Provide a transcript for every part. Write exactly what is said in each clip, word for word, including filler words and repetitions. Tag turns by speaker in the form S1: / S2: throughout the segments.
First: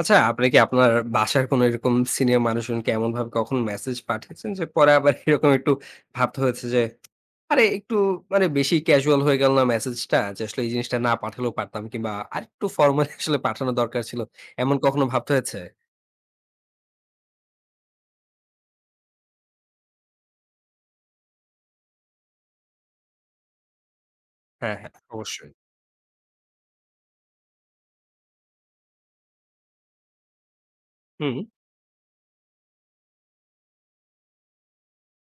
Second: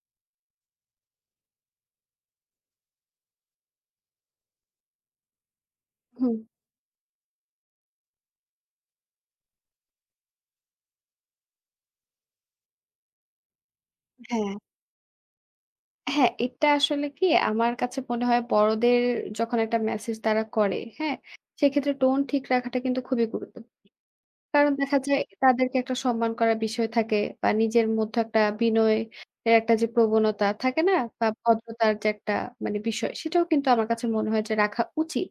S1: আচ্ছা, আপনি কি আপনার বাসার কোনো এরকম সিনিয়র মানুষজনকে এমনভাবে কখনো মেসেজ পাঠিয়েছেন যে, পরে আবার এরকম একটু
S2: হুম,
S1: ভাবতে হয়েছে যে, আরে একটু মানে বেশি ক্যাজুয়াল হয়ে গেল না মেসেজটা? যে আসলে এই জিনিসটা না পাঠালেও পারতাম কিংবা আরেকটু ফরমালি আসলে পাঠানো দরকার ছিল।
S2: হ্যাঁ,
S1: এমন কখনো ভাবতে হয়েছে?
S2: হ্যাঁ, এটা আসলে কি আমার কাছে মনে হয় বড়দের যখন একটা মেসেজ তারা করে, হ্যাঁ? সেক্ষেত্রে টোন ঠিক রাখাটা কিন্তু খুবই গুরুত্বপূর্ণ। কারণ
S1: হ্যাঁ, হ্যাঁ।
S2: দেখা যায়
S1: অবশ্যই।
S2: তাদেরকে একটা সম্মান করার বিষয় থাকে বা নিজের মধ্যে একটা বিনয় এর একটা যে প্রবণতা থাকে না? বা
S1: হুম।
S2: ভদ্রতার যে একটা মানে বিষয় সেটাও কিন্তু আমার কাছে মনে হয় যে রাখা উচিত।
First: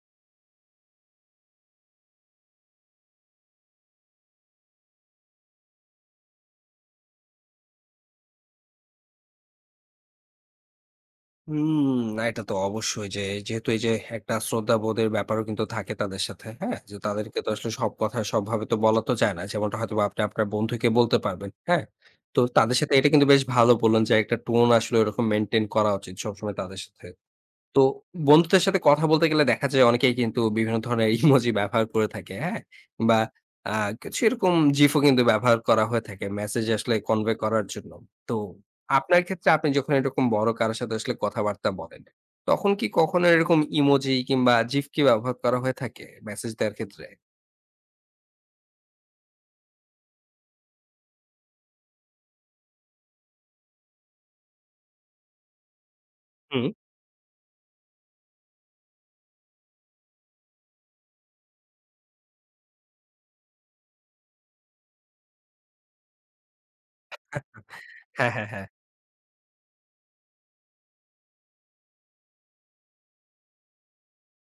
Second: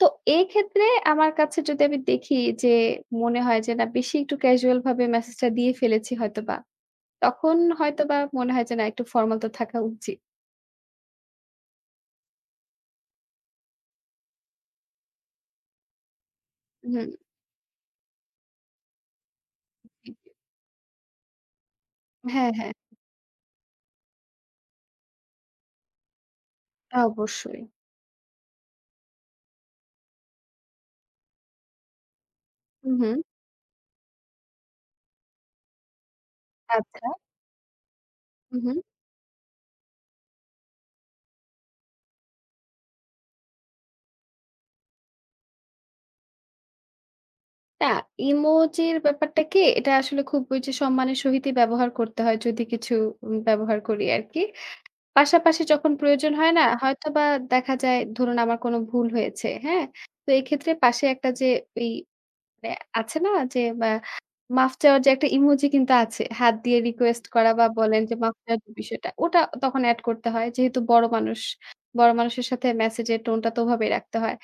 S2: তো এক্ষেত্রে আমার কাছে যদি আমি দেখি যে মনে হয় যে না বেশি একটু ক্যাজুয়াল ভাবে মেসেজটা দিয়ে ফেলেছি হয়তোবা। তখন হয়তোবা মনে হয় যে না একটু ফরমাল তো থাকা উচিত।
S1: হুম, না এটা তো অবশ্যই যে যেহেতু এই যে একটা শ্রদ্ধাবোধের ব্যাপারও কিন্তু থাকে তাদের সাথে, হ্যাঁ? যে
S2: হুম।
S1: তাদেরকে তো আসলে সব কথা সবভাবে তো বলা তো যায় না। যেমনটা হয়তোবা আপনি আপনার বন্ধুকে বলতে পারবেন, হ্যাঁ? তো
S2: হ্যাঁ, হ্যাঁ।
S1: তাদের সাথে এটা কিন্তু বেশ ভালো বললেন যে একটা টোন আসলে ওরকম মেইনটেইন করা উচিত সবসময় তাদের
S2: তা
S1: সাথে।
S2: অবশ্যই।
S1: তো বন্ধুদের সাথে কথা বলতে গেলে দেখা যায় অনেকেই কিন্তু বিভিন্ন ধরনের ইমোজি ব্যবহার করে থাকে, হ্যাঁ?
S2: হু, হুম।
S1: বা আ কিছু এরকম জিফও কিন্তু ব্যবহার করা হয়ে থাকে মেসেজ আসলে
S2: আচ্ছা।
S1: কনভে করার জন্য। তো
S2: হু, হুম।
S1: আপনার ক্ষেত্রে আপনি যখন এরকম বড় কারো সাথে আসলে কথাবার্তা বলেন, তখন কি কখনো এরকম ইমোজি কিংবা জিফ কি ব্যবহার করা হয়ে থাকে মেসেজ দেওয়ার ক্ষেত্রে?
S2: না, ইমোজির ব্যাপারটা কি? এটা আসলে খুব ওই যে সম্মানের সহিতই ব্যবহার করতে হয় যদি কিছু উম ব্যবহার করি আরকি। পাশাপাশি যখন প্রয়োজন হয় না?
S1: হুম।
S2: হয়তোবা দেখা যায় ধরুন আমার কোনো ভুল হয়েছে, হ্যাঁ? তো এক্ষেত্রে পাশে একটা যে এই মানে আছে না যে মা মাফ চাওয়ার যে একটা ইমোজি কিন্তু আছে। হাত দিয়ে রিকোয়েস্ট করা বা বলেন যে
S1: হ্যাঁ,
S2: মাফ
S1: হ্যাঁ,
S2: চাওয়ার
S1: হ্যাঁ।
S2: যে বিষয়টা, ওটা তখন এড করতে হয়। যেহেতু বড় মানুষ, বড় মানুষের সাথে মেসেজের টোনটা তো ওভাবেই রাখতে হয়।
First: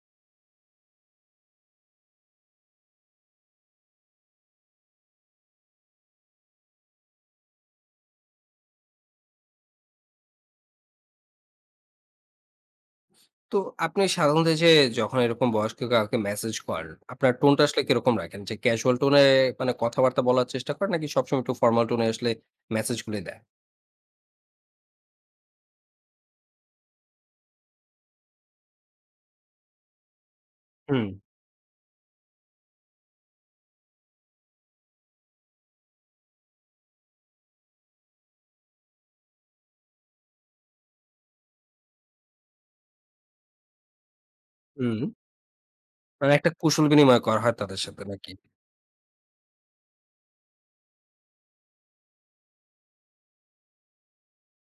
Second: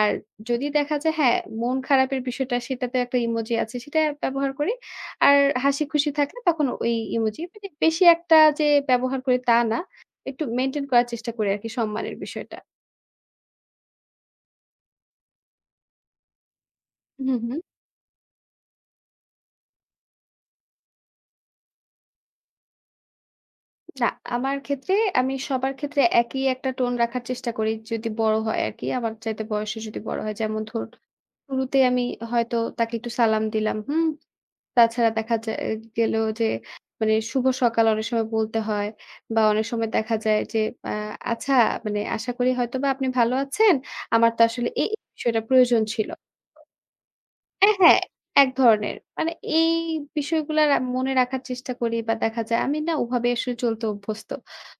S2: আর যদি দেখা যায় হ্যাঁ, মন খারাপের বিষয়টা সেটাতে একটা ইমোজি আছে, সেটা ব্যবহার করি। আর হাসি-খুশি থাকলে তখন ওই ইমোজি মানে বেশি একটা যে ব্যবহার করি তা না। একটু মেইনটেইন করার চেষ্টা করি আরকি সম্মানের বিষয়টা।
S1: তো আপনি সাধারণত এই যে যখন এরকম বয়স্ক কাউকে মেসেজ করেন,
S2: হুম,
S1: আপনার
S2: হুম।
S1: টোনটা আসলে কিরকম রাখেন? যে ক্যাজুয়াল টোনে মানে কথাবার্তা বলার চেষ্টা করেন নাকি সবসময় একটু ফর্মাল টোনে আসলে মেসেজগুলি দেন?
S2: না, আমার ক্ষেত্রে আমি সবার ক্ষেত্রে একই একটা টোন রাখার চেষ্টা করি যদি বড় হয় আরকি। আমার চাইতে বয়সে যদি বড় হয়। যেমন ধরুন
S1: হুম।
S2: শুরুতে আমি হয়তো তাকে একটু সালাম দিলাম, হুম? তাছাড়া দেখা যায় গেল যে মানে শুভ সকাল অনেক সময় বলতে হয় বা অনেক সময় দেখা যায় যে আ আচ্ছা মানে আশা করি হয়তোবা আপনি ভালো আছেন। আমার তো আসলে এই,
S1: হুম।
S2: এই বিষয়টা প্রয়োজন ছিল।
S1: মানে একটা কুশল বিনিময় করা হয়
S2: হ্যাঁ,
S1: তাদের
S2: হ্যাঁ,
S1: সাথে নাকি?
S2: এক ধরনের। মানে এই বিষয়গুলা রা মনে রাখার চেষ্টা করি বা দেখা যায় আমি না ওভাবে আসলে চলতে অভ্যস্ত।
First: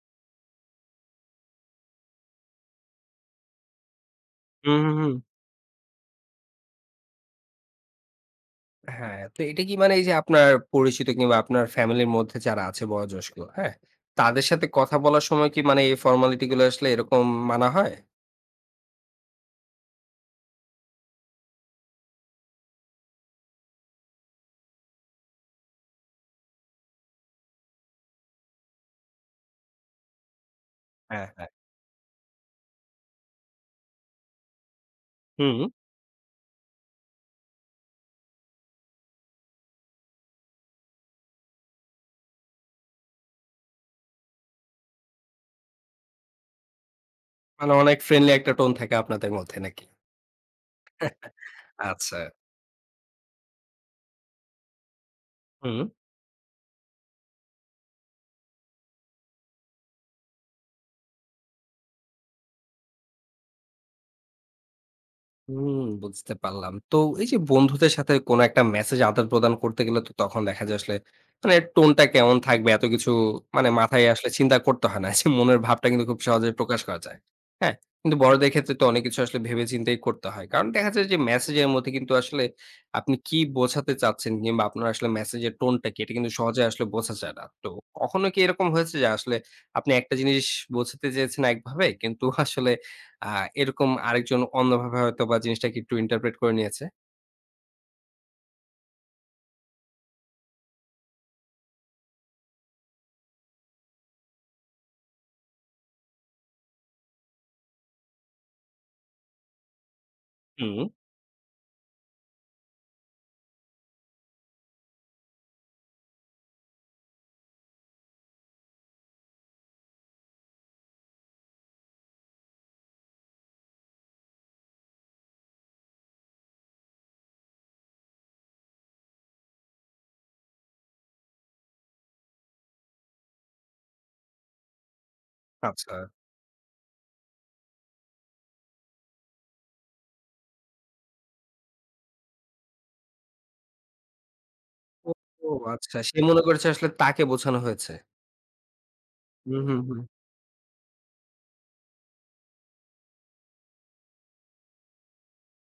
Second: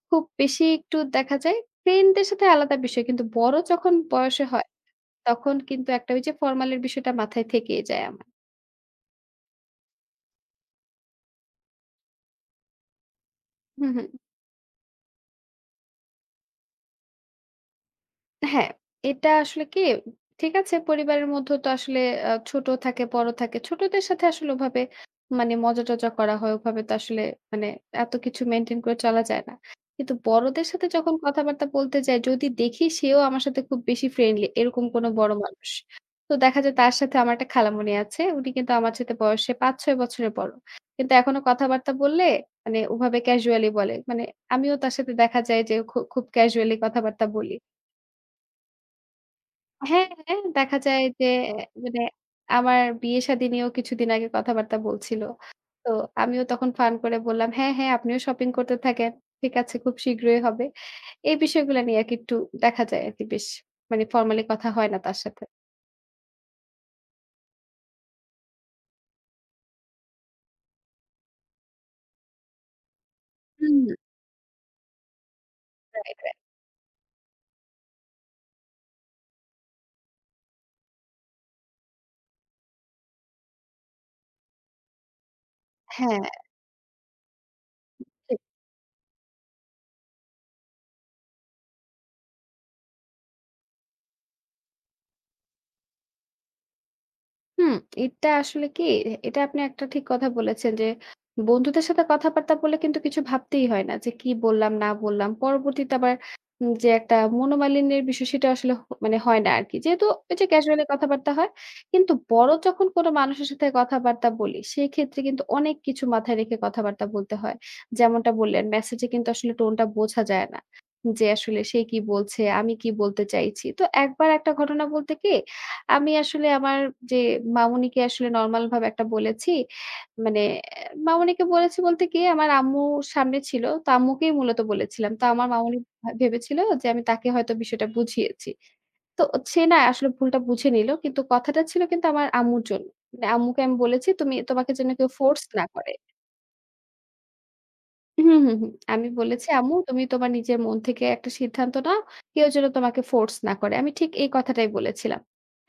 S2: খুব বেশি একটু দেখা যায় ফ্রেন্ডদের সাথে আলাদা বিষয়। কিন্তু বড় যখন বয়সে হয়
S1: হুম, হুম, হুম।
S2: তখন কিন্তু একটা ওই যে ফর্মাল এর বিষয়টা মাথায় থেকেই যায় আমার।
S1: হ্যাঁ, তো এটা কি মানে এই যে আপনার পরিচিত কিংবা আপনার ফ্যামিলির মধ্যে যারা আছে বয়োজ্যেষ্ঠ, হ্যাঁ?
S2: হু, হু।
S1: তাদের সাথে কথা বলার সময় কি মানে এই ফর্মালিটি গুলো আসলে এরকম মানা হয়?
S2: হ্যাঁ, এটা আসলে কি ঠিক আছে পরিবারের মধ্যেও তো আসলে আ ছোট থাকে, বড় থাকে। ছোটদের সাথে আসলে ওভাবে মানে মজা-টজা করা হয়। ওভাবে তো আসলে মানে এত কিছু মেইনটেইন করে চলা যায় না। কিন্তু বড়দের সাথে যখন
S1: হ্যাঁ, হ্যাঁ।
S2: কথাবার্তা বলতে যাই, যদি দেখি সেও আমার সাথে খুব বেশি ফ্রেন্ডলি এরকম কোনো বড়
S1: হুম,
S2: মানুষ। তো দেখা যায় তার সাথে আমার একটা খালামণি আছে। উনি কিন্তু আমার সাথে বয়সে পাঁচ ছয় বছরের বড়। কিন্তু এখনো কথাবার্তা বললে মানে ওভাবে ক্যাজুয়ালি বলে। মানে আমিও তার সাথে দেখা যায় যে খু খুব ক্যাজুয়ালি কথাবার্তা বলি।
S1: মানে অনেক ফ্রেন্ডলি একটা টোন থাকে আপনাদের মধ্যে নাকি?
S2: হ্যাঁ, হ্যাঁ, দেখা যায় যে মানে
S1: আচ্ছা।
S2: আমার বিয়ে-শাদী নিয়েও কিছুদিন আগে কথাবার্তা বলছিল।
S1: হুম।
S2: তো আমিও তখন ফান করে বললাম, "হ্যাঁ, হ্যাঁ, আপনিও শপিং করতে থাকেন। ঠিক আছে, খুব শীঘ্রই হবে।" এই বিষয়গুলা নিয়ে আরকি একটু দেখা যায় আরকি বেশ মানে ফর্মালি কথা হয় না তার সাথে।
S1: হুম, বুঝতে পারলাম। তো এই যে বন্ধুদের সাথে কোনো একটা মেসেজ আদান-প্রদান করতে গেলে তো তখন দেখা যায় আসলে মানে টোনটা কেমন থাকবে এত কিছু মানে
S2: হুম।
S1: মাথায় আসলে চিন্তা করতে হয় না। যে মনের ভাবটা কিন্তু
S2: রাইট,
S1: খুব
S2: রাইট।
S1: সহজে প্রকাশ করা যায়। হ্যাঁ? কিন্তু বড়দের ক্ষেত্রে তো অনেক কিছু আসলে ভেবে চিন্তেই করতে হয়। কারণ দেখা যায় যে মেসেজের মধ্যে কিন্তু আসলে আপনি কি বোঝাতে চাচ্ছেন কিংবা আপনার আসলে মেসেজের টোনটা কি এটা
S2: হ্যাঁ।
S1: কিন্তু সহজে আসলে বোঝা যায় না। তো কখনো কি এরকম হয়েছে যে আসলে আপনি একটা জিনিস বোঝাতে চেয়েছেন একভাবে কিন্তু আসলে আ এরকম আরেকজন অন্যভাবে হয়তোবা জিনিসটাকে একটু ইন্টারপ্রেট করে নিয়েছে।
S2: হুম, এটা আসলে কি এটা আপনি একটা ঠিক কথা বলেছেন যে, বন্ধুদের সাথে কথাবার্তা বললে কিন্তু কিছু ভাবতেই হয় না যে, কি বললাম না বললাম। পরবর্তীতে আবার উম যে একটা মনোমালিন্যের বিষয় সেটা আসলে হ মানে হয় না আরকি। যেহেতু ওই যে
S1: হুম,
S2: ক্যাজুয়ালি কথাবার্তা হয়। কিন্তু বড় যখন কোনো মানুষের সাথে কথাবার্তা বলি, সেক্ষেত্রে কিন্তু অনেক কিছু মাথায় রেখে কথাবার্তা বলতে হয়। যেমনটা বললেন মেসেজে কিন্তু আসলে টোনটা বোঝা যায় না। যে আসলে সে কি বলছে, আমি কি বলতে চাইছি। তো একবার একটা ঘটনা বলতে কি আমি আসলে আমার যে মামুনিকে আসলে নরমাল ভাবে একটা বলেছি। মানে মামুনিকে বলেছি বলতে কি আমার আম্মু সামনে ছিল। তো আম্মুকেই মূলত বলেছিলাম। তো আমার মামুনি
S1: আচ্ছা।
S2: ভা ভেবেছিল যে আমি তাকে হয়তো বিষয়টা বুঝিয়েছি। তো সে না আসলে ভুলটা বুঝে নিল। কিন্তু কথাটা ছিল কিন্তু আমার আম্মুর জন্য। মানে আম্মুকে আমি বলেছি, "তুমি তোমাকে যেন কেউ
S1: ও
S2: ফোর্স
S1: ও,
S2: না করে।"
S1: আচ্ছা। সে মনে করেছে আসলে তাকে বোঝানো হয়েছে।
S2: হুম, হুম, হুম। আমি বলেছি,
S1: হুম,
S2: "আম্মু
S1: হুম, হুম,
S2: তুমি তোমার নিজের মন থেকে একটা সিদ্ধান্ত নাও। কেউ যেন তোমাকে ফোর্স না করে।" আমি ঠিক এই কথাটাই বলেছিলাম।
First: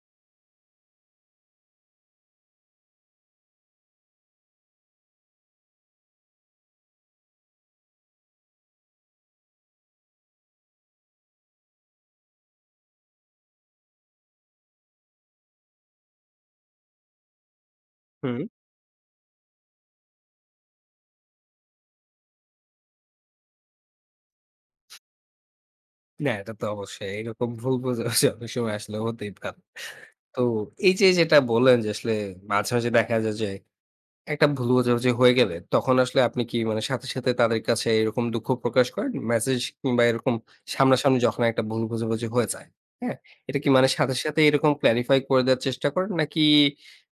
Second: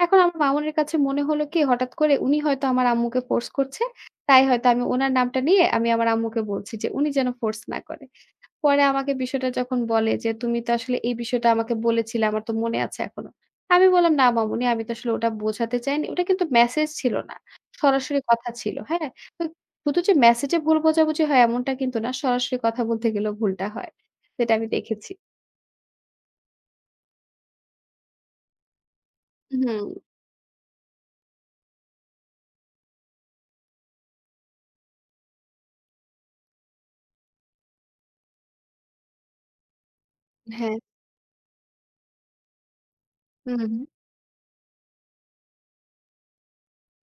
S2: এখন আমার মামুনের কাছে মনে হলো কি হঠাৎ করে উনি হয়তো আমার আম্মুকে ফোর্স করছে। তাই হয়তো আমি উনার নামটা নিয়ে আমি আমার আম্মুকে বলছি যে, "উনি যেন ফোর্স না করে।" পরে আমাকে বিষয়টা যখন বলে যে, "তুমি তো আসলে এই বিষয়টা আমাকে বলেছিলে, আমার তো মনে আছে এখনো।" আমি বললাম, "না মামুনি, আমি তো আসলে ওটা বোঝাতে চাইনি।" ওটা কিন্তু মেসেজ ছিল না। সরাসরি
S1: হুম।
S2: কথা ছিল, হ্যাঁ? তো শুধু যে মেসেজে ভুল বোঝাবুঝি হয় এমনটা কিন্তু না। সরাসরি কথা বলতে গেলেও ভুলটা হয়। সেটা আমি দেখেছি।
S1: না, এটা তো অবশ্যই। এরকম ভুল বোঝাবুঝি অনেক সময় আসলে হতেই পারে।
S2: হুম,
S1: তো এই যে যেটা বললেন যে আসলে মাঝে, মাঝে দেখা যায় যে একটা ভুল বোঝাবুঝি হয়ে গেলে তখন আসলে আপনি কি মানে সাথে, সাথে তাদের কাছে এরকম দুঃখ প্রকাশ করেন? মেসেজ কিংবা এরকম
S2: হ্যাঁ।
S1: সামনাসামনি যখন একটা ভুল বোঝাবুঝি হয়ে যায়, হ্যাঁ?
S2: হুম,
S1: এটা কি
S2: হুম।
S1: মানে সাথে, সাথে এরকম clarify করে দেওয়ার চেষ্টা করেন? নাকি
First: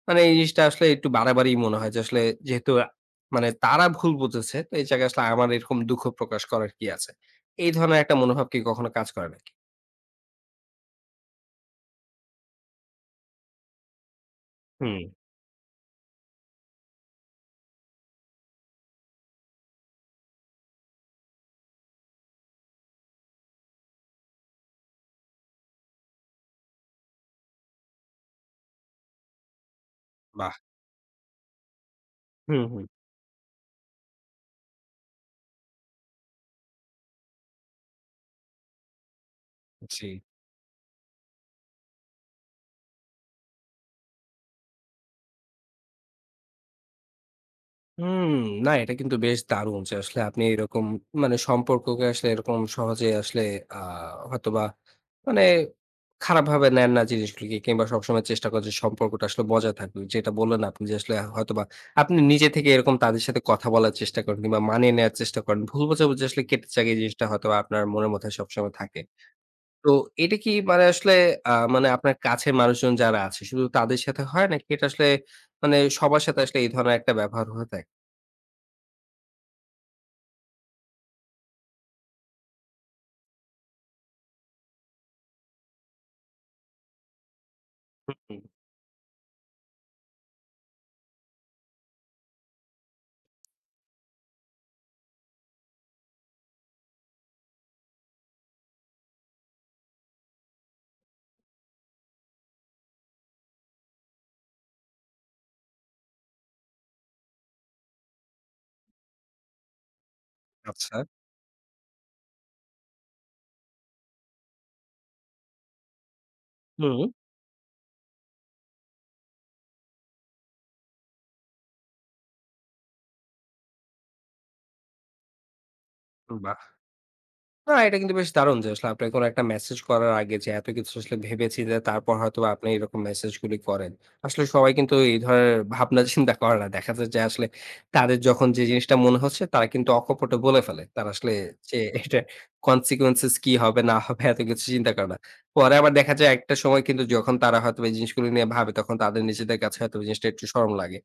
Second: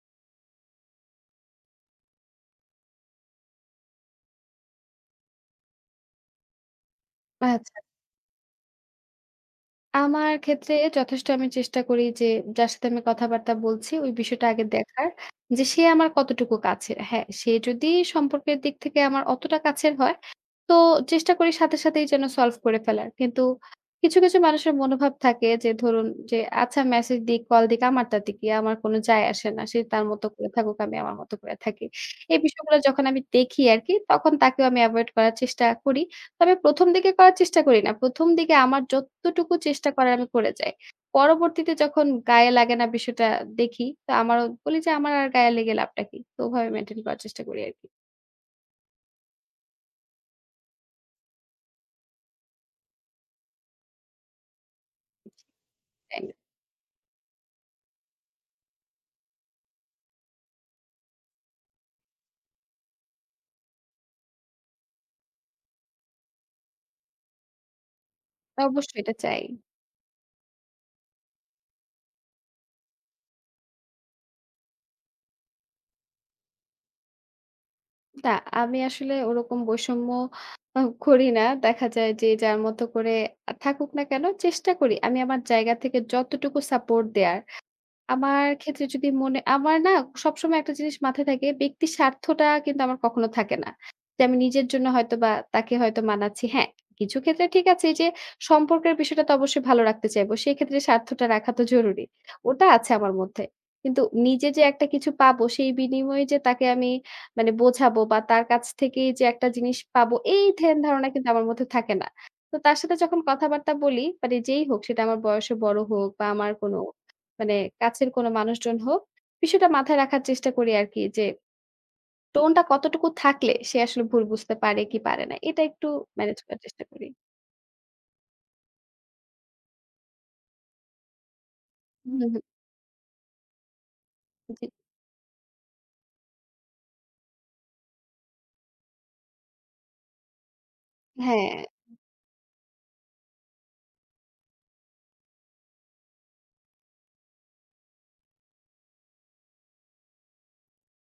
S1: মানে এই জিনিসটা আসলে একটু বাড়াবাড়িই মনে হয় যে আসলে যেহেতু আ মানে তারা ভুল বুঝেছে তো এই জায়গায় আসলে আমার এরকম দুঃখ প্রকাশ করার কি আছে? এই
S2: আচ্ছা।
S1: ধরনের একটা মনোভাব কি কখনো কাজ করে নাকি?
S2: আমার ক্ষেত্রে যথেষ্ট আমি চেষ্টা করি যে, যার সাথে আমি কথাবার্তা বলছি ওই বিষয়টা আগে
S1: হুম।
S2: দেখার যে, সে আমার কতটুকু কাছের। হ্যাঁ, সে যদি সম্পর্কের দিক থেকে আমার অতটা কাছের হয় তো চেষ্টা করি সাথে সাথেই যেন সলভ করে ফেলার। কিন্তু কিছু, কিছু মানুষের মনোভাব থাকে যে ধরুন যে আচ্ছা মেসেজ দিক, কল দিক আমার তাতে কি? আমার কোনো যায় আসে না। সে তার মতো করে
S1: বাহ!
S2: থাকুক, আমি আমার মতো করে থাকি। এই
S1: হুম,
S2: বিষয়গুলো
S1: হুম।
S2: যখন আমি দেখি আরকি তখন তাকেও আমি এভয়েড করার চেষ্টা করি। তবে ১ম দিকে করার চেষ্টা করি না। ১ম দিকে আমার যতটুকু চেষ্টা
S1: জি।
S2: করার আমি করে যাই। পরবর্তীতে যখন গায়ে লাগে না বিষয়টা দেখি তো আমারও বলি যে আমার আর গায়ে লেগে লাভটা কি? তো ওভাবে মেইনটেইন করার চেষ্টা করি আরকি।
S1: হুম, না এটা কিন্তু বেশ দারুণ যে আসলে আপনি এরকম মানে সম্পর্ককে আসলে এরকম সহজে আসলে আ হয়তোবা মানে
S2: তাই না?
S1: খারাপভাবে নেন না জিনিসগুলোকে কিংবা সবসময় চেষ্টা করেন যে সম্পর্কটা আসলে বজায় থাকবে। যেটা বললেন আপনি যে আসলে হয়তোবা আপনি নিজে থেকে এরকম তাদের সাথে কথা বলার চেষ্টা করেন কিংবা মানিয়ে নেয়ার চেষ্টা করেন। ভুল বোঝাবুঝি আসলে কেটে যাক এই জিনিসটা হয়তোবা আপনার মনের মধ্যে
S2: তা
S1: সবসময়
S2: অবশ্যই
S1: থাকে।
S2: এটা চাই।
S1: তো এটা কি মানে আসলে আ মানে আপনার কাছের মানুষজন যারা আছে শুধু তাদের সাথে হয় নাকি এটা আসলে মানে সবার সাথে আসলে এই ধরনের একটা ব্যবহার হয়ে থাকে?
S2: না, আমি আসলে ওরকম বৈষম্য আ করি না। দেখা যায় যে যার মতো করে আ থাকুক না কেন চেষ্টা করি আমি আমার জায়গা থেকে যতটুকু সাপোর্ট দেয়ার।
S1: হুম।
S2: আমার ক্ষেত্রে যদি মনে আমার না সবসময় একটা জিনিস মাথায় থাকে, ব্যক্তির স্বার্থটা কিন্তু আমার কখনো থাকে না। যে আমি নিজের জন্য হয়তোবা তাকে হয়তো মানাচ্ছি। হ্যাঁ, কিছু ক্ষেত্রে ঠিক আছে এই যে সম্পর্কের বিষয়টা তো অবশ্যই ভালো রাখতে চাইবো। সেক্ষেত্রে স্বার্থটা রাখা তো জরুরি। ওটা আছে আমার মধ্যে। কিন্তু নিজে যে একটা কিছু পাবো সেই বিনিময়ে যে তাকে আমি মানে বোঝাবো বা তার কাছ থেকেই যে একটা জিনিস পাবো এই ধ্যান
S1: আচ্ছা।
S2: ধারণা কিন্তু আমার মধ্যে থাকে না। তো তার সাথে যখন কথাবার্তা বলি মানে যেই হোক সেটা আমার বয়সে বড় হোক বা আমার কোনো
S1: হুম,
S2: মানে কাছের কোনো মানুষজন হোক, বিষয়টা মাথায় রাখার চেষ্টা করি আরকি যে, টোনটা কতটুকু থাকলে সে আসলে ভুল বুঝতে পারে কি পারে না। এটা একটু ম্যানেজ
S1: বাহ!
S2: করার চেষ্টা করি।
S1: না, এটা কিন্তু বেশ দারুণ যে আসলে আপনি কোন একটা মেসেজ করার আগে যে এত কিছু আসলে ভেবেচিন্তে তারপর
S2: হুম, হুম,
S1: হয়তোবা আপনি এরকম মেসেজগুলি করেন। আসলে
S2: জি।
S1: সবাই কিন্তু এই ধরনের ভাবনা চিন্তা করে না। দেখা যায় যে আসলে তাদের যখন যে জিনিসটা মনে হচ্ছে তারা কিন্তু অকপটে বলে ফেলে। তারা আসলে
S2: হ্যাঁ।
S1: যে এটা consequences কি হবে না হবে এত কিছু চিন্তা করে না। পরে আবার দেখা যায় একটা সময় কিন্তু যখন তারা হয়তোবা এই জিনিসগুলো নিয়ে ভাবে তখন তাদের নিজেদের কাছে হয়তো এই জিনিসটা একটু শরম লাগে।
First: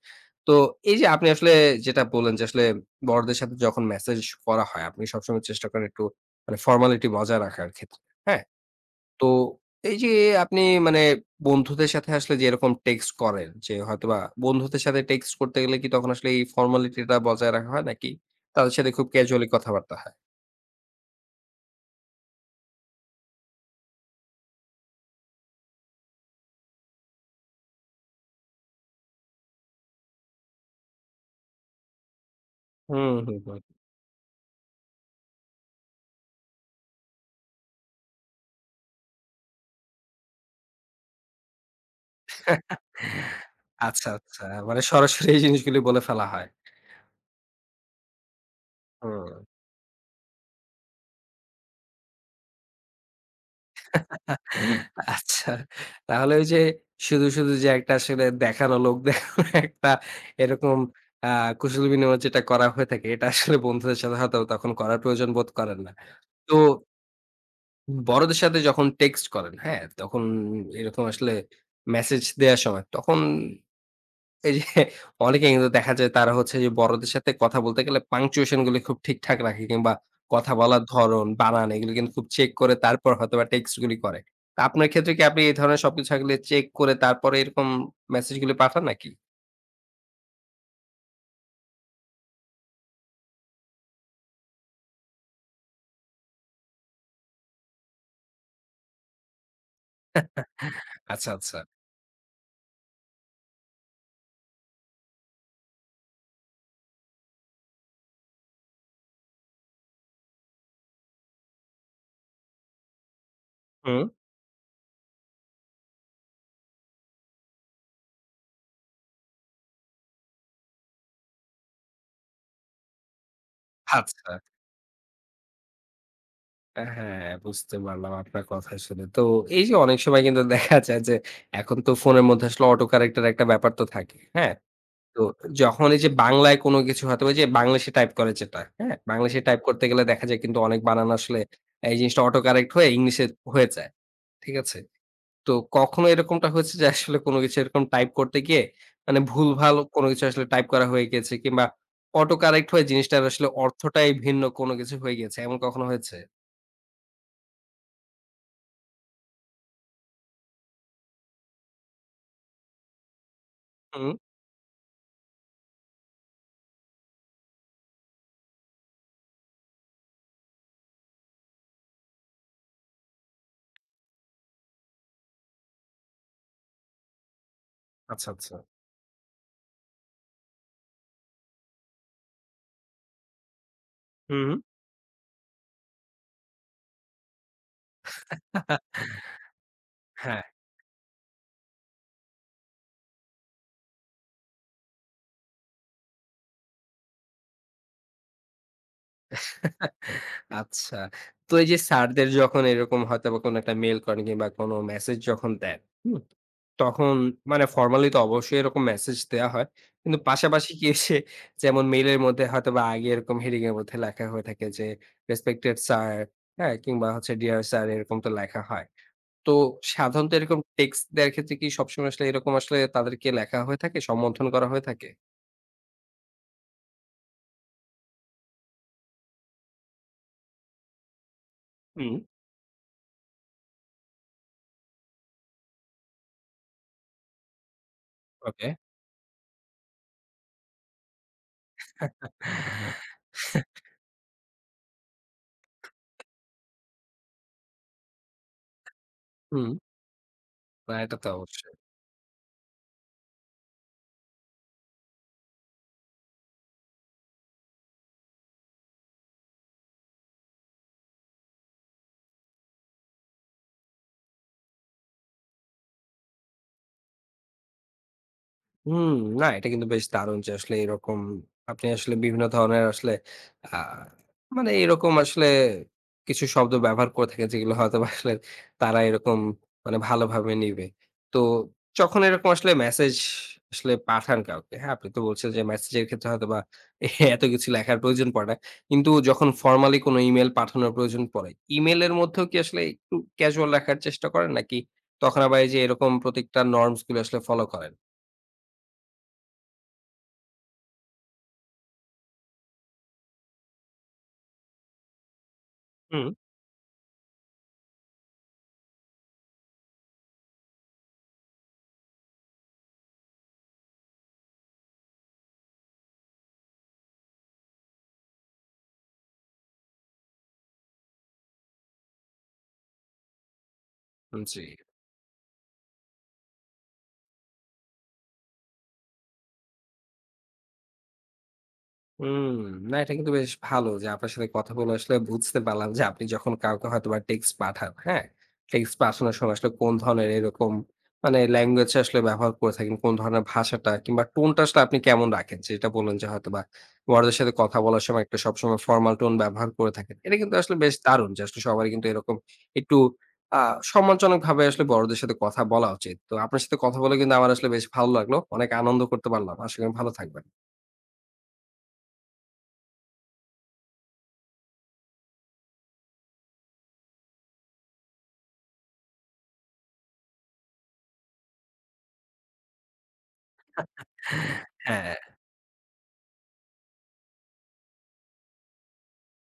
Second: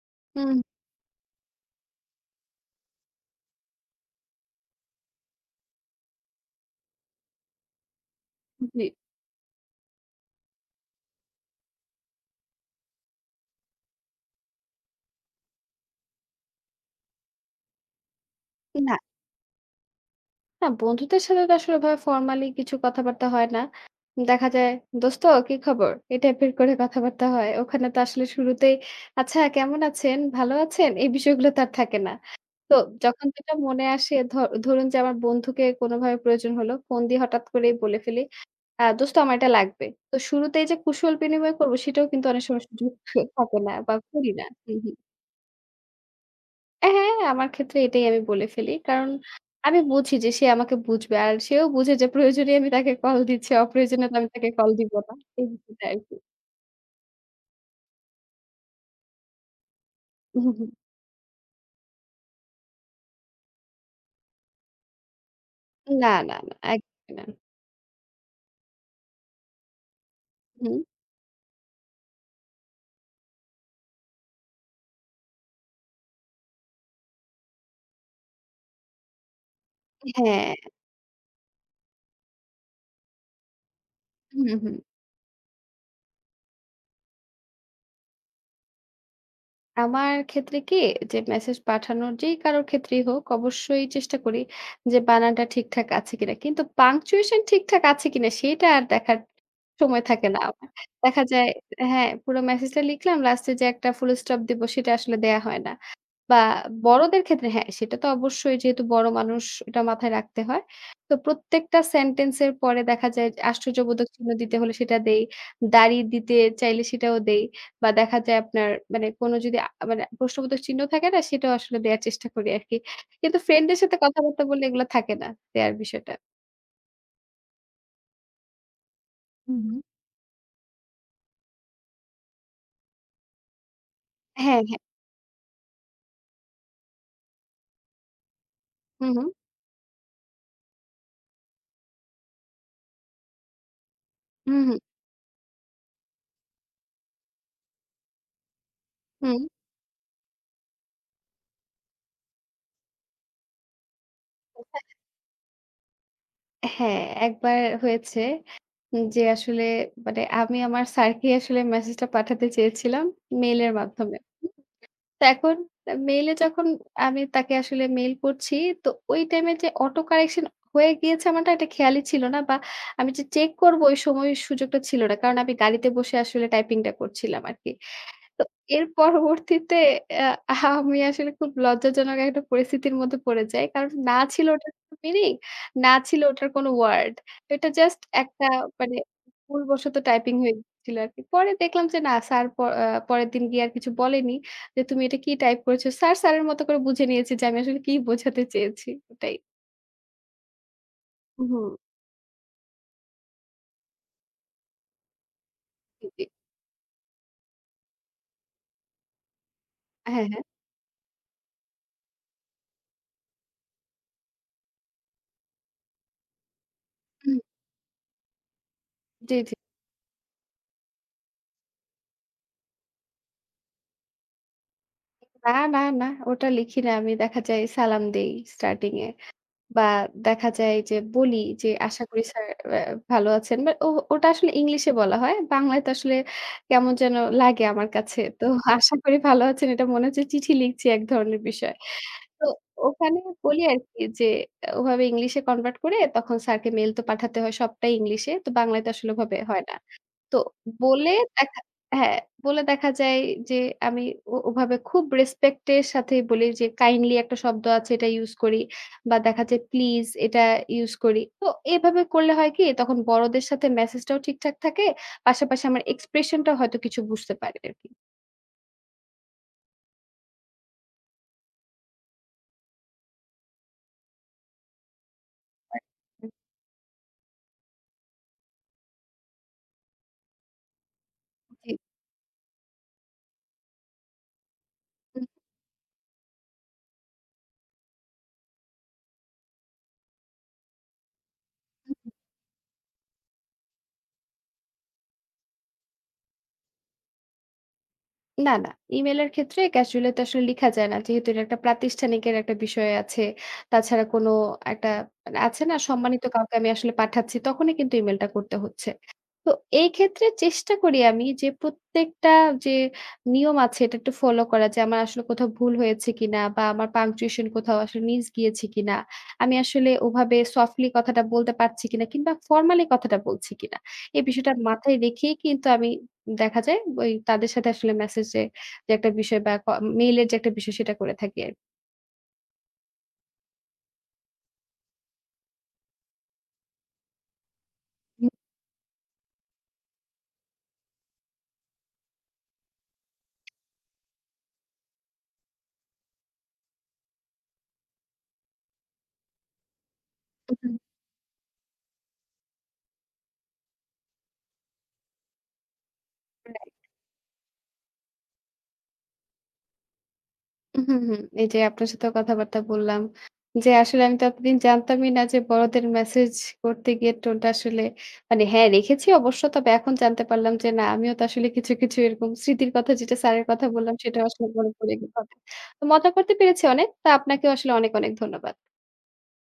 S1: তো এই যে আপনি আসলে যেটা বললেন যে আসলে বড়দের সাথে যখন মেসেজ করা হয় আপনি সবসময় চেষ্টা করেন একটু মানে ফর্মালিটি বজায় রাখার ক্ষেত্রে। হ্যাঁ?
S2: হুম, জি।
S1: তো এই যে আপনি মানে বন্ধুদের সাথে আসলে যে এরকম টেক্সট করেন যে হয়তোবা বন্ধুদের সাথে টেক্সট করতে গেলে কি তখন আসলে এই ফর্মালিটিটা বজায় রাখা হয় নাকি তাদের সাথে
S2: না,
S1: খুব ক্যাজুয়ালি কথাবার্তা হয়?
S2: না, বন্ধুদের সাথে তো আসলে ওভাবে ফর্মালি কিছু কথাবার্তা হয় না। দেখা যায়, "দোস্ত কি খবর?" এই টাইপের করে কথাবার্তা হয়। ওখানে তো আসলে শুরুতেই, "আচ্ছা কেমন আছেন? ভালো আছেন?" এই বিষয়গুলো তো আর থাকে না। তো
S1: হুম,
S2: যখন
S1: হুম,
S2: যেটা
S1: হুম।
S2: মনে আসে ধ ধরুন যে আমার বন্ধুকে কোনোভাবে প্রয়োজন হলো, ফোন দিয়ে হঠাৎ করেই বলে ফেলি, "আ দোস্ত আমার এটা লাগবে।" তো শুরুতেই যে কুশল বিনিময় করব সেটাও কিন্তু অনেক সময় সুযোগ থাকে না বা
S1: আচ্ছা,
S2: করি
S1: আচ্ছা।
S2: না। হু,
S1: মানে
S2: হু।
S1: সরাসরি এই জিনিসগুলি বলে ফেলা হয়।
S2: হ্যাঁ, আমার ক্ষেত্রে এটাই আমি বলে ফেলি। কারণ
S1: হুম।
S2: আমি বুঝি যে সে আমাকে বুঝবে। আর সেও বুঝে যে প্রয়োজনে আমি তাকে কল দিচ্ছি, অপ্রয়োজনে তো আমি তাকে কল দিব না। এই
S1: আচ্ছা।
S2: বিষয়টা আরকি।
S1: তাহলে ওই যে শুধু, শুধু যে একটা আসলে দেখানো লোক দেখানো একটা এরকম আ কুশল বিনিময় যেটা করা হয়ে থাকে এটা আসলে বন্ধুদের সাথে হয়তো তখন করার প্রয়োজন বোধ করেন না।
S2: না, না,
S1: তো
S2: না, একদমই না।
S1: বড়দের সাথে যখন টেক্সট করেন, হ্যাঁ? তখন
S2: হুম,
S1: এরকম আসলে মেসেজ দেয়ার সময় তখন এই যে অনেকে কিন্তু দেখা যায় তারা হচ্ছে যে বড়দের সাথে কথা বলতে গেলে পাংচুয়েশন গুলো খুব ঠিকঠাক রাখে কিংবা কথা
S2: হ্যাঁ।
S1: বলার ধরন, বানান এগুলো কিন্তু খুব চেক করে তারপর হয়তোবা টেক্সট গুলি করে।
S2: হুম,
S1: তা
S2: হুম।
S1: আপনার ক্ষেত্রে কি আপনি এই ধরনের সবকিছু আসলে চেক করে তারপরে এরকম মেসেজ গুলি পাঠান নাকি?
S2: আমার ক্ষেত্রে কি যে মেসেজ পাঠানোর যেই কারোর ক্ষেত্রেই হোক অবশ্যই চেষ্টা করি যে বানানটা ঠিকঠাক আছে কিনা। কিন্তু পাংচুয়েশন ঠিকঠাক আছে কিনা সেটা আর দেখার সময় থাকে না আমার। দেখা
S1: আচ্ছা,
S2: যায়
S1: আচ্ছা।
S2: হ্যাঁ, পুরো মেসেজটা লিখলাম লাস্টে যে একটা ফুল স্টপ দিব সেটা আসলে দেয়া হয় না। বা বড়দের ক্ষেত্রে হ্যাঁ, সেটা তো অবশ্যই যেহেতু বড় মানুষ এটা মাথায় রাখতে হয়। তো প্রত্যেকটা সেন্টেন্স এর পরে দেখা যায় যে
S1: হুম,
S2: আশ্চর্যবোধক চিহ্ন দিতে হলে সেটা দেই। দাড়ি দিতে চাইলে সেটাও দেই। বা দেখা যায় আপনার মানে কোনো যদি আ মানে প্রশ্নবোধক চিহ্ন থাকে না? সেটাও আসলে দেয়ার চেষ্টা করি আরকি। কিন্তু ফ্রেন্ডদের সাথে
S1: আচ্ছা।
S2: কথাবার্তা বললে এগুলা থাকে না দেয়ার বিষয়টা।
S1: হ্যাঁ, বুঝতে পারলাম আপনার কথা শুনে। তো
S2: হুম,
S1: এই যে
S2: হুম।
S1: অনেক সময় কিন্তু দেখা যায় যে এখন তো ফোনের মধ্যে আসলে অটো কারেক্ট এর একটা ব্যাপার তো থাকে। হ্যাঁ?
S2: হ্যাঁ, হ্যাঁ।
S1: তো যখন এই যে বাংলায় কোনো কিছু হয়তো ওই যে বাংলিশে টাইপ করে যেটা, হ্যাঁ?
S2: হুম, হুম।
S1: বাংলিশে টাইপ করতে গেলে দেখা যায় কিন্তু অনেক বানান আসলে এই জিনিসটা অটো কারেক্ট হয়ে ইংলিশে হয়ে যায়। ঠিক
S2: হুম, হুম।
S1: আছে? তো কখনো এরকমটা হয়েছে যে আসলে কোনো কিছু এরকম টাইপ করতে গিয়ে মানে ভুলভাল কোনো কিছু আসলে টাইপ করা হয়ে গিয়েছে কিংবা অটো কারেক্ট হয়ে জিনিসটার আসলে অর্থটাই ভিন্ন
S2: হুম।
S1: কোনো কিছু হয়ে গিয়েছে। এমন কখনো হয়েছে?
S2: হ্যাঁ, একবার হয়েছে যে আসলে মানে আমি আমার স্যারকে আসলে মেসেজটা পাঠাতে চেয়েছিলাম মেইলের
S1: হুম।
S2: মাধ্যমে। তো এখন মেইলে যখন আমি তাকে আসলে মেইল করছি, তো ওই টাইমে যে অটো কারেকশন হয়ে গিয়েছে আমারটা এটা খেয়ালই ছিল না বা আমি যে চেক করব ওই সময় সুযোগটা ছিল না। কারণ আমি গাড়িতে বসে আসলে টাইপিংটা করছিলাম আরকি।
S1: আচ্ছা,
S2: তো
S1: আচ্ছা।
S2: এর পরবর্তীতে আ আমি আসলে খুব লজ্জাজনক একটা পরিস্থিতির মধ্যে পড়ে যাই। কারণ না ছিল
S1: হুম।
S2: ওটার কোনো মিনিং, না ছিল ওটার কোনো ওয়ার্ড। এটা জাস্ট একটা মানে ভুলবশত টাইপিং
S1: হ্যাঁ।
S2: হয়ে গিয়েছিল আরকি। পরে দেখলাম যে না স্যার প আ পরের দিন গিয়ে আর কিছু বলেনি যে, "তুমি এটা কি টাইপ করেছো?" স্যার স্যারের মতো করে বুঝে নিয়েছে যে আমি আসলে কি বোঝাতে চেয়েছি ওটাই।
S1: আচ্ছা। তো
S2: হুম,
S1: এই যে স্যারদের যখন এরকম হয়তোবা কোনো একটা মেইল করেন কিংবা কোনো মেসেজ যখন দেন,
S2: জি,
S1: হুম?
S2: জি।
S1: তখন মানে ফরমালি তো অবশ্যই এরকম মেসেজ দেয়া হয়। কিন্তু
S2: হ্যাঁ, হ্যাঁ।
S1: পাশাপাশি কি এসে যেমন মেইলের মধ্যে হয়তোবা আগে এরকম হেডিং এর মধ্যে লেখা হয়ে থাকে যে রেসপেক্টেড স্যার, হ্যাঁ? কিংবা হচ্ছে
S2: হুম,
S1: ডিয়ার স্যার এরকম তো লেখা হয়।
S2: জি,
S1: তো
S2: জি।
S1: সাধারণত এরকম টেক্সট দেওয়ার ক্ষেত্রে কি সবসময় আসলে এরকম আসলে তাদেরকে লেখা হয়ে থাকে? সম্বোধন করা হয়ে থাকে?
S2: না, না, না। ওটা লিখি না আমি। দেখা যায় সালাম দেই স্টার্টিং এ। বা দেখা যায় যে বলি যে হুম। আশা
S1: হুম।
S2: করি স্যার অ্যা ভালো আছেন। বাট ও ওটা আসলে ইংলিশে বলা হয়। বাংলায় তো আসলে কেমন যেন লাগে আমার কাছে। তো
S1: ওকে।
S2: আশা করি ভালো আছেন এটা মনে হচ্ছে চিঠি লিখছি এক ধরনের বিষয়। তো ওখানে বলি আরকি যে আহ, ওভাবে ইংলিশে কনভার্ট করে তখন স্যারকে মেইল তো পাঠাতে হয় সবটাই ইংলিশে। তো বাংলায় তো আসলে ওভাবে হয়
S1: হুম,
S2: না। তো
S1: না
S2: বলে
S1: এটা তো
S2: দেখা
S1: অবশ্যই।
S2: হ্যাঁ, বলে দেখা যায় যে আমি ও ওভাবে খুব রেসপেক্ট এর সাথেই বলি যে কাইন্ডলি একটা শব্দ আছে এটা ইউস করি বা দেখা যায় প্লিজ এটা ইউস করি। তো এভাবে করলে হয় কি তখন বড়দের সাথে মেসেজটাও ঠিকঠাক থাকে। পাশাপাশি আমার এক্সপ্রেশনটাও হয়তো কিছু বুঝতে পারে আরকি।
S1: হুম, না এটা কিন্তু বেশ দারুণ যে আসলে এরকম আপনি আসলে বিভিন্ন ধরনের আসলে আ মানে এরকম আসলে কিছু শব্দ ব্যবহার করে থাকেন যেগুলো হয়তোবা আসলে তারা এরকম মানে ভালোভাবে নিবে। তো
S2: জি।
S1: যখন এরকম আসলে মেসেজ আসলে পাঠান কাউকে, হ্যাঁ? আপনি তো বলছেন যে মেসেজের ক্ষেত্রে হয়তোবা এত কিছু লেখার প্রয়োজন পড়ে না। কিন্তু যখন ফরমালি কোনো ইমেইল পাঠানোর প্রয়োজন পড়ে, ইমেইলের মধ্যেও কি আসলে একটু ক্যাজুয়াল রাখার চেষ্টা করেন? নাকি তখন আবার এই যে এরকম প্রত্যেকটা নরমস গুলো আসলে ফলো করেন?
S2: না, না, ইমেইলের ক্ষেত্রে ক্যাজুয়ালি তো আসলে লিখা যায় না। যেহেতু এটা একটা প্রাতিষ্ঠানিকের একটা বিষয় আছে। তাছাড়া কোনো একটা মানে আছে না সম্মানিত কাউকে আমি আসলে পাঠাচ্ছি, তখনই কিন্তু ইমেইলটা করতে হচ্ছে। তো এই ক্ষেত্রে চেষ্টা করি আমি যে প্রত্যেকটা যে নিয়ম আছে এটা একটু ফলো করা যে আমার আসলে কোথাও ভুল হয়েছে কিনা বা আমার পাংচুয়েশন কোথাও আসলে মিস গিয়েছে কিনা। আমি আসলে ওভাবে সফটলি কথাটা বলতে পারছি কিনা কিংবা ফরমালি কথাটা বলছি কিনা। এই বিষয়টা
S1: জি।
S2: মাথায় রেখেই কিন্তু আমি দেখা যায় ওই তাদের সাথে আসলে মেসেজে যে একটা বিষয় বা ক মেইলের যে একটা বিষয় সেটা করে থাকি আরকি।
S1: হুম, না এটা কিন্তু বেশ ভালো যে আপনার সাথে কথা বলে আসলে বুঝতে পারলাম যে আপনি যখন কাউকে হয়তোবা টেক্সট পাঠান, হ্যাঁ?
S2: হুম,
S1: টেক্সট পাঠানোর সময় আসলে কোন ধরনের এরকম মানে ল্যাঙ্গুয়েজ আসলে ব্যবহার করে থাকেন, কোন ধরনের ভাষাটা কিংবা টোনটা আসলে আপনি কেমন রাখেন? যেটা বললেন যে হয়তোবা বড়দের সাথে কথা বলার সময় একটা সবসময় ফরমাল টোন ব্যবহার করে থাকেন। এটা কিন্তু আসলে
S2: হুম।
S1: বেশ দারুণ যে আসলে সবারই কিন্তু এরকম একটু আ সম্মানজনকভাবে আসলে বড়দের সাথে কথা বলা উচিত। তো আপনার
S2: রাইট।
S1: সাথে কথা বলে কিন্তু আমার আসলে বেশ ভালো লাগলো। অনেক আনন্দ করতে পারলাম। আশা করি ভালো থাকবেন।
S2: হুম, হুম। এই যে আপনার সাথেও কথাবার্তা বললাম যে আসলে আমি তো এতদিন জানতামই না যে বড়দের মেসেজ করতে গিয়ে টোনটা আসলে মানে হ্যাঁ, রেখেছি অবশ্য। তবে এখন জানতে পারলাম যে না আমিও তো আসলে কিছু, কিছু এরকম স্মৃতির কথা যেটা স্যারের কথা বললাম সেটাও আসলে মনে পড়ে গেল।
S1: হ্যাঁ,
S2: তো মজা করতে পেরেছি অনেক। তো আপনাকেও আসলে অনেক, অনেক ধন্যবাদ।